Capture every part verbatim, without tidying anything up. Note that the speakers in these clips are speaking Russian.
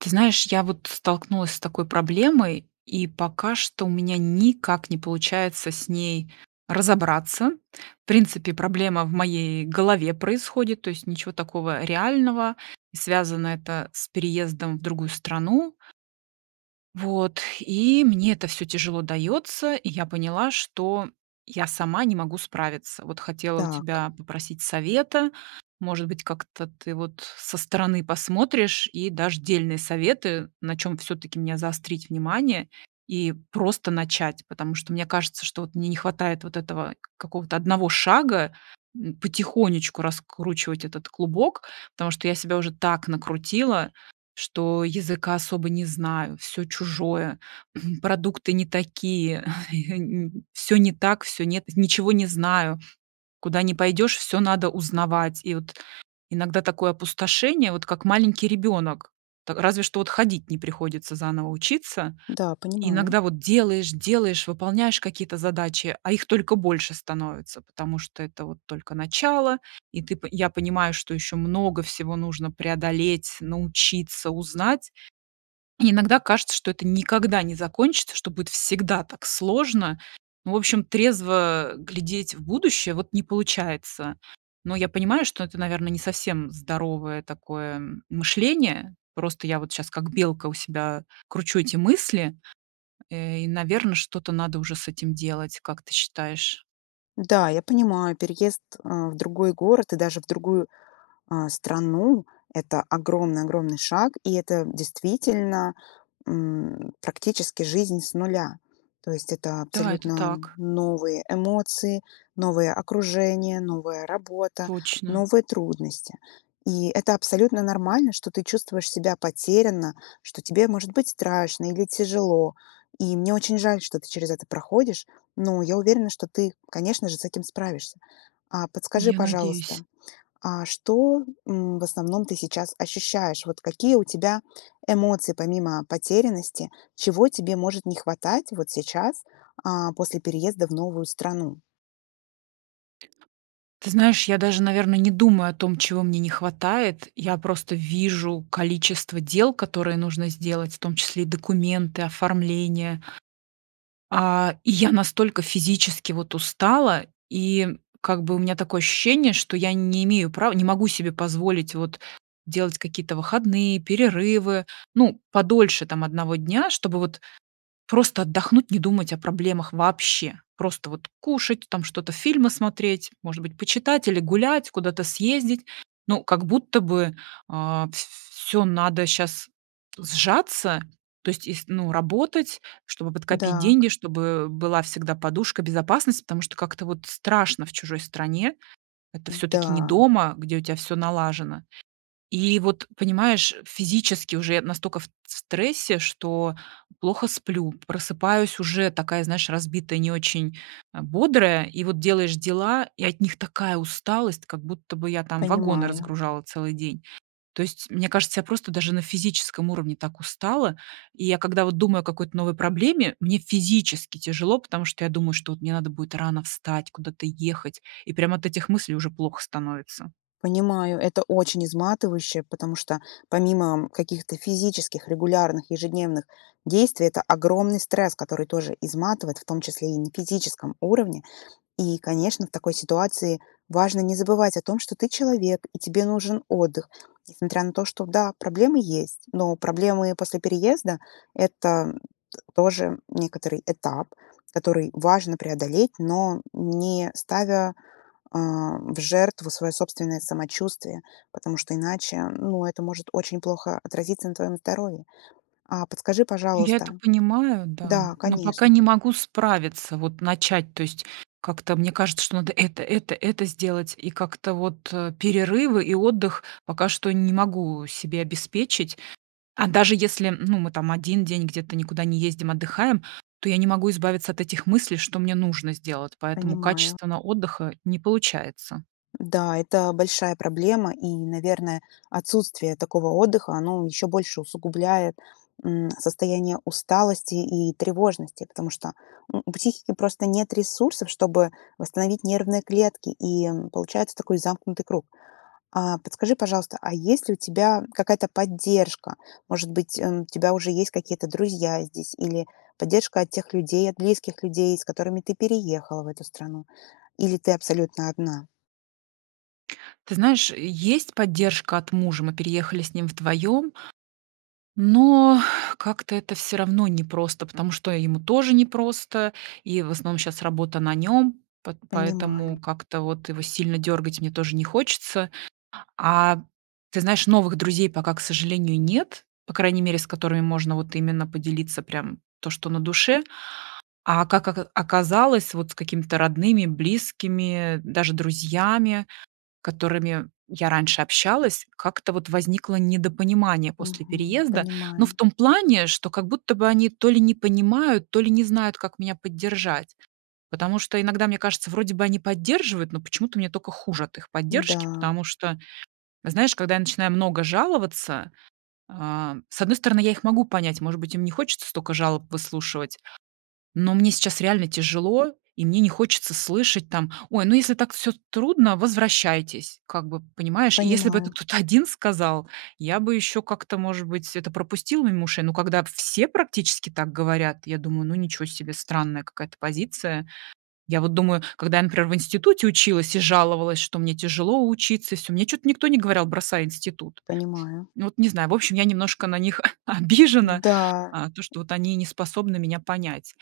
Ты знаешь, я вот столкнулась с такой проблемой, и пока что у меня никак не получается с ней разобраться. В принципе, проблема в моей голове происходит, то есть ничего такого реального. И связано это с переездом в другую страну. Вот. И мне это всё тяжело дается. И я поняла, что я сама не могу справиться. Вот хотела у Так. тебя попросить совета, может быть как-то ты вот со стороны посмотришь и дашь дельные советы. На чем всё-таки мне заострить внимание и просто начать. Потому что мне кажется, что мне не хватает вот этого какого-то одного шага, м, потихонечку раскручивать этот клубок. Потому что я себя уже так накрутила, что языка особо не знаю, всё чужое, продукты не такие, всё не так, всё нет ничего не знаю, куда не пойдешь всё надо узнавать. И вот иногда такое опустошение, вот как маленький ребенок, та разве что вот ходить не приходится заново учиться. Да, понимаю. Иногда вот делаешь, делаешь, выполняешь какие-то задачи, а их только больше становится. Потому что это вот только начало, и ты по я понимаю, что еще много всего нужно преодолеть, научиться, узнать. Иногда кажется, что это никогда не закончится, что будет всегда так сложно. В общем, трезво глядеть в будущее вот не получается. Но я понимаю, что это, наверное, не совсем здоровое такое м мышление. Просто я вот щас как белка у себя кручу эти мысли, и, наверно, что-то надо уже с этим делать, как ты считаешь? Да, я понимаю, переезд, э, в другой город и даже в другую, а, страну- это огромный огромный шаг. И это, действительно, м, практически жизнь с нуля. То есть, это Да, это абсолютно так. новые эмоции, новое окружение, новая работа, Точно. новые трудности. И это абсолютно нормально, что ты чувствуешь себя потерянно, что тебе может быть страшно или тяжело. И мне очень жаль, что ты через это проходишь. Но я уверена, что ты, конечно же, с этим справишься. А подскажи, Я надеюсь. пожалуйста, а что, м, в основном ты сейчас ощущаешь? Вот какие у тебя эмоции, помимо потерянности, чего тебе может не хватать вот сейчас, а, после переезда в новую страну? Ты знаешь, я даже, наверно, не думаю о том, чего мне не хватает. Я просто вижу количество дел, которые нужно сделать, в том числе и документы, оформление. А, и я настолько физически, вот, устала, и как бы у меня такое ощущение, что я не имею права, не могу себе позволить, вот, делать какие-то выходные, перерывы, ну, подольше, там, одного дня, чтобы вот просто отдохнуть, не думать о проблемах вообще. Просто, вот, кушать, там что-то, фильмы смотреть, может быть почитать или гулять, куда-то съездить. Ну, как будто бы, а, ф всё надо щас сжаться, то есть из ну, работать, чтобы подкопить Да к деньги, чтобы была всегда подушка безопасности, потому что как-то, вот, страшно в чужой стране, это всё-таки не М-да. дома, где у тебя всё налажено. И вот, понимаешь, физически уже я настолько ф т в стрессе, что плохо сплю, просыпаюсь уже такая, знаешь, разбитая, не очень, а, бодрая. И вот делаешь дела, и от них такая усталость, как будто бы я, там, вагоны Понимаю. разгружала целый день. То есть, мне кажется, я просто даже на физическом уровне так устала. И я когда вот думаю о какой-то новой проблеме, мне физически тяжело, потому что я думаю, что от мне надо будет рано встать, куда-то ехать. И прямо от этих мыслей уже плохо становится. Понимаю, это очень изматывающе, потому что, помимо каких-то физических регулярных, ежедневных действий, это огромный стресс, который тоже изматывает. В том числе и на физическом уровне. И, конечно, в такой ситуации важно не забывать о том, что ты человек и тебе нужен отдых. Несмотря на то, что, да, проблемы есть. Но проблемы после переезда- это т тоже некоторый этап, который важно преодолеть, но не ставя, а, в жертву своё собственное самочувствие. Потому что иначе, ну, это может очень плохо отразиться на твоём здоровье. А подскажи, Я это пожалуйста понимаю, да, Да, но пока конечно. не могу справиться, вот начать. То есть как-то мне кажется, что надо это, это, это сделать и как-то, вот, э, перерывы и отдых пока что не могу себе обеспечить. А даже если, ну мы, там, один день где-то никуда не ездим, отдыхаем, то я не могу избавиться от этих мыслей, что мне нужно сделать, поэтому Понимаю. качественного отдыха не получается. Да, это большая проблема. И, наверное, отсутствие такого отдыха, оно ещё больше усугубляет, м, состояние усталости и тревожности. Потому что, ну, у психики просто нет ресурсов, чтобы восстановить нервные клетки. И получается такой замкнутый круг. А подскажи, пожалуйста, а есть ли у тебя какая-то поддержка? Может быть, м, у тебя уже есть какие-то друзья здесь или поддержка от тех людей, от близких людей, с которыми ты переехала в эту страну? Или ты абсолютно одна? Ты знаешь, есть поддержка от мужа, мы переехали с ним вдвоем. Но как-то это всё равно непросто, потому что ему тоже непросто. И в основном сейчас работа на нем, п Понимаю. поэтому как-то вот его сильно дергать мне тоже не хочется. А, ты знаешь, новых друзей пока, к сожалению, нет. По крайней мере, с которыми можно вот именно поделиться прям то, что на душе. А как ока оказалось, с какими-то родными, близкими, даже друзьями, с которыми я раньше общалась, как-то вот возникло недопонимание после Мгм. переезда. Но в Понимаю. том плане, что как будто бы они то ли не понимают, то ли не знают, как меня поддержать. Потому что иногда мне кажется, вроде бы они поддерживают, но почему-то мне только хуже от их поддержки. Да. Потому что, знаешь, когда я начинаю много жаловаться, а, с одной стороны, я их могу понять, может быть им не хочется столько жалоб выслушивать, но мне сейчас реально тяжело и мне не хочется слышать там: "Ой, ну если так всё трудно, возвращайтесь". Как бы понимаешь. И если бы это Понимаю. кто-то один сказал, я бы еще как-то может быть это пропустил мимо ушей. Но когда все практически так говорят, я думаю: "Ну, ничего себе, странная какая-то позиция". Я вот думаю, когда я, например, в институте училась и жаловалась, что мне тяжело учиться, всё мне что-то никто не говорил: "бросай институт". Понимаю. Ну, вот не знаю в общем, я немножко на них о обижена, Да. а, то что вот они не способны меня понять.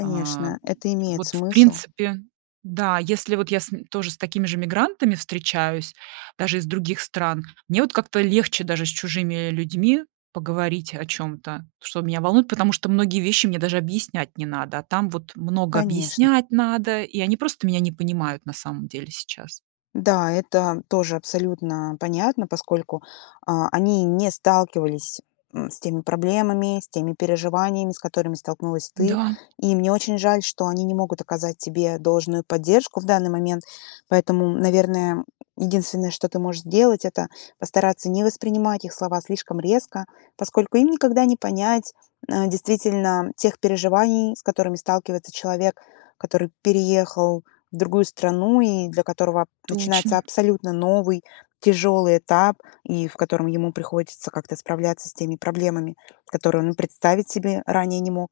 А, это имеет вот в смысл. принципе да, если вот я с тоже с такими же мигрантами встречаюсь, даже из других стран, мне вот как-то легче даже с чужими людьми поговорить о чем-то, что меня волнует. Потому что многие вещи мне даже объяснять не надо, а там вот много Конечно. объяснять надо, и они просто меня не понимают на самом деле сейчас. Да, это тоже абсолютно понятно, поскольку, а, они не сталкивались, м, с теми проблемами, с теми переживаниями, с которыми столкнулась ты. Да. И мне очень жаль, что они не могут оказать тебе должную поддержку в данный момент. Поэтому, наверное, единственное, что ты можешь сделать, это постараться не воспринимать их слова слишком резко. Поскольку им никогда не понять, э, действительно тех переживаний, с которыми сталкивается человек, который переехал в другую страну и для которого начинается Точно! абсолютно новый тяжелый этап и в котором ему приходится как-то справляться с теми проблемами, которые он и представить себе ранее не мог.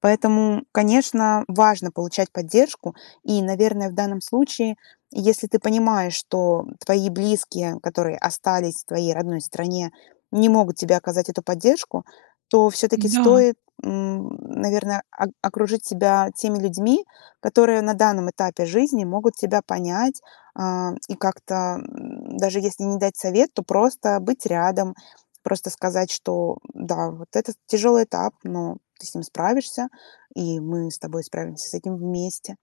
Поэтому, конечно, важно получать поддержку. И, наверное, в данном случае, если ты понимаешь, что твои близкие, которые остались в твоей родной стране, не могут тебе оказать эту поддержку, то всё-таки Н-да. стоит, м, наверное, ок окружить себя теми людьми, которые на данном этапе жизни могут тебя понять, а, и как-то, м, даже если не дать совет, то просто быть рядом. Просто сказать, что, да, вот это тяжелый этап, но ты с ним справишься и мы с тобой справимся с этим вместе.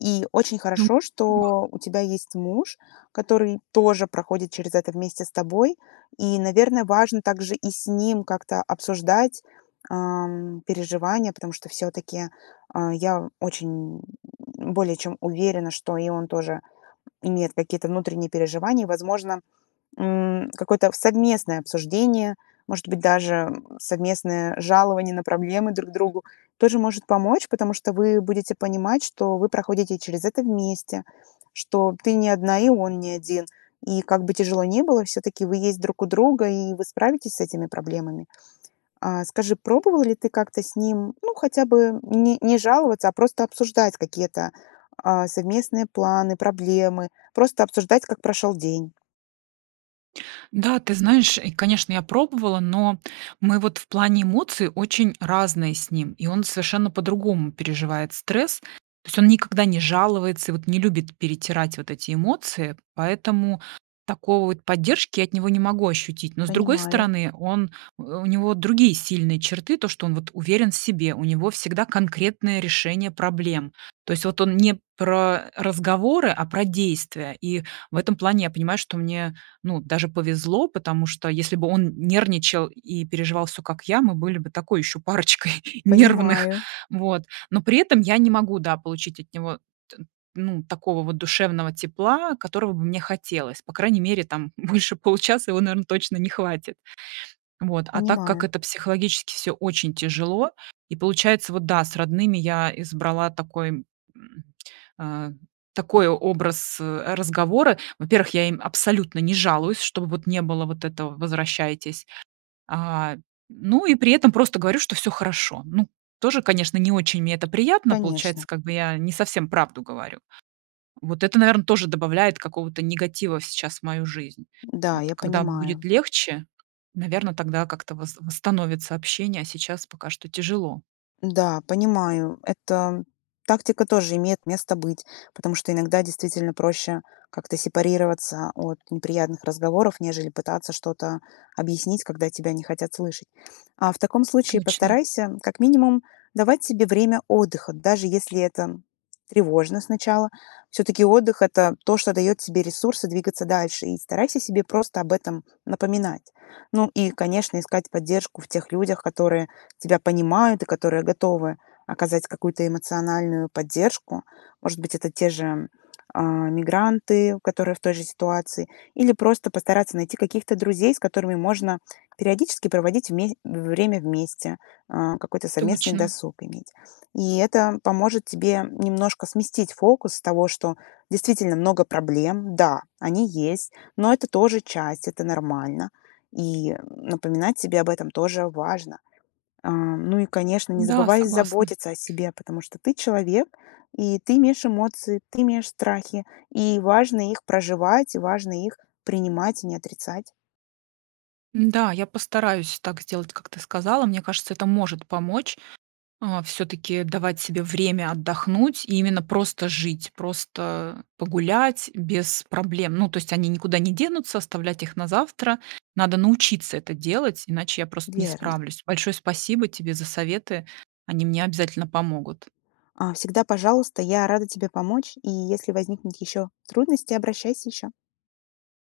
И очень Ду хорошо, уа. что у тебя есть муж, который тоже проходит через это вместе с тобой. И, наверное, важно также и с ним как-то обсуждать, а, переживания, потому что всё-таки, а, я очень более чем уверена, что и он тоже имеет какие-то внутренние переживания. Возможно, м, какое-то совместное обсуждение, может быть даже совместное жалование на проблемы друг другу тоже может помочь. Потому что вы будете понимать, что вы проходите через это вместе, что ты не одна и он не один. И как бы тяжело не было, всё-таки вы есть друг у друга и вы справитесь с этими проблемами. А, скажи, пробовал ли ты как-то с ним? Ну, хотя бы не не жаловаться, а просто обсуждать какие-то, а, совместные планы, проблемы, просто обсуждать как прошел день? Да, ты знаешь, и, конечно, я пробовала, но мы вот в плане эмоций очень разные с ним и он совершенно по-другому переживает стресс. То есть он никогда не жалуется и не любит перетирать вот эти эмоции. Поэтому такой вот поддержки я от него не могу ощутить. Но с другой Понимаю. стороны, он у у него другие сильные черты, то, что он вот уверен в себе, у него всегда конкретное решение проблем. То есть вот он не про разговоры, а про действия. И в этом плане я понимаю, что мне, ну, даже повезло. Потому что, если бы он нервничал и переживал всё как я, мы были бы такой еще парочкой нервных. Понимаю. Вот. Но при этом я не могу, да, получить от него т ну, такого вот душевного тепла, которого бы мне хотелось. По крайней мере, там больше получаса его, наверное, точно не хватит. Вот, а так как Понимаю. это психологически всё очень тяжело, и получается вот, да, с родными я избрала такой, м, а, такой образ, а, разговора. Во-первых, я им абсолютно не жалуюсь, чтобы вот не было вот этого- возвращайтесь. А, ну и при этом просто говорю, что всё хорошо. Ну, тоже, конечно, не очень мне это приятно, получается, Конечно. как бы я не совсем правду говорю. Вот это, наверное, тоже добавляет какого-то негатива сейчас в мою жизнь. Да, Вот я когда будет понимаю. легче, наверное, тогда как то вост восстановится общение, а сейчас пока что тяжело. Да, понимаю. Эта тактика тоже имеет место быть. Потому что иногда, действительно, проще как-то сепарироваться от неприятных разговоров, нежели пытаться что-то объяснить, когда тебя не хотят слышать. А в таком случае Точно. постарайся как минимум давать себе время отдыха, даже если это тревожно сначала. Всё-таки отдых- это то, что дает тебе ресурсы двигаться дальше. И старайся себе просто об этом напоминать. Ну и, конечно, искать поддержку в тех людях, которые тебя понимают и которые готовы оказать какую-то эмоциональную поддержку. Может быть, это те же, а, мигранты, которые в той же ситуации. Или просто постараться найти каких-то друзей, с которыми можно периодически проводить вме время вместе, э, какой-то совместный Точно. досуг иметь. И это поможет тебе немножко сместить фокус с того, что действительно много проблем. Да, они есть, но это тоже часть, это нормально. И, э, напоминать себе об этом тоже важно. Ам, ну и, конечно, не Да, забывай согласна. заботиться о себе, потому что ты человек, и ты имеешь эмоции, ты имеешь страхи. И важно их проживать, важно их принимать и не отрицать. Н-да, я постараюсь так сделать, как ты сказала. Мне кажется, это может помочь, а, всё-таки давать себе время отдохнуть и именно просто жить, просто погулять без проблем. Ну, то есть они никуда не денутся, оставлять их на завтра. Надо научиться это делать, иначе я просто не Верно. справлюсь. Большое спасибо тебе за советы. Они мне обязательно помогут. А, всегда пожалуйста, я рада тебе помочь. И если возникнут еще трудности, обращайся ещё.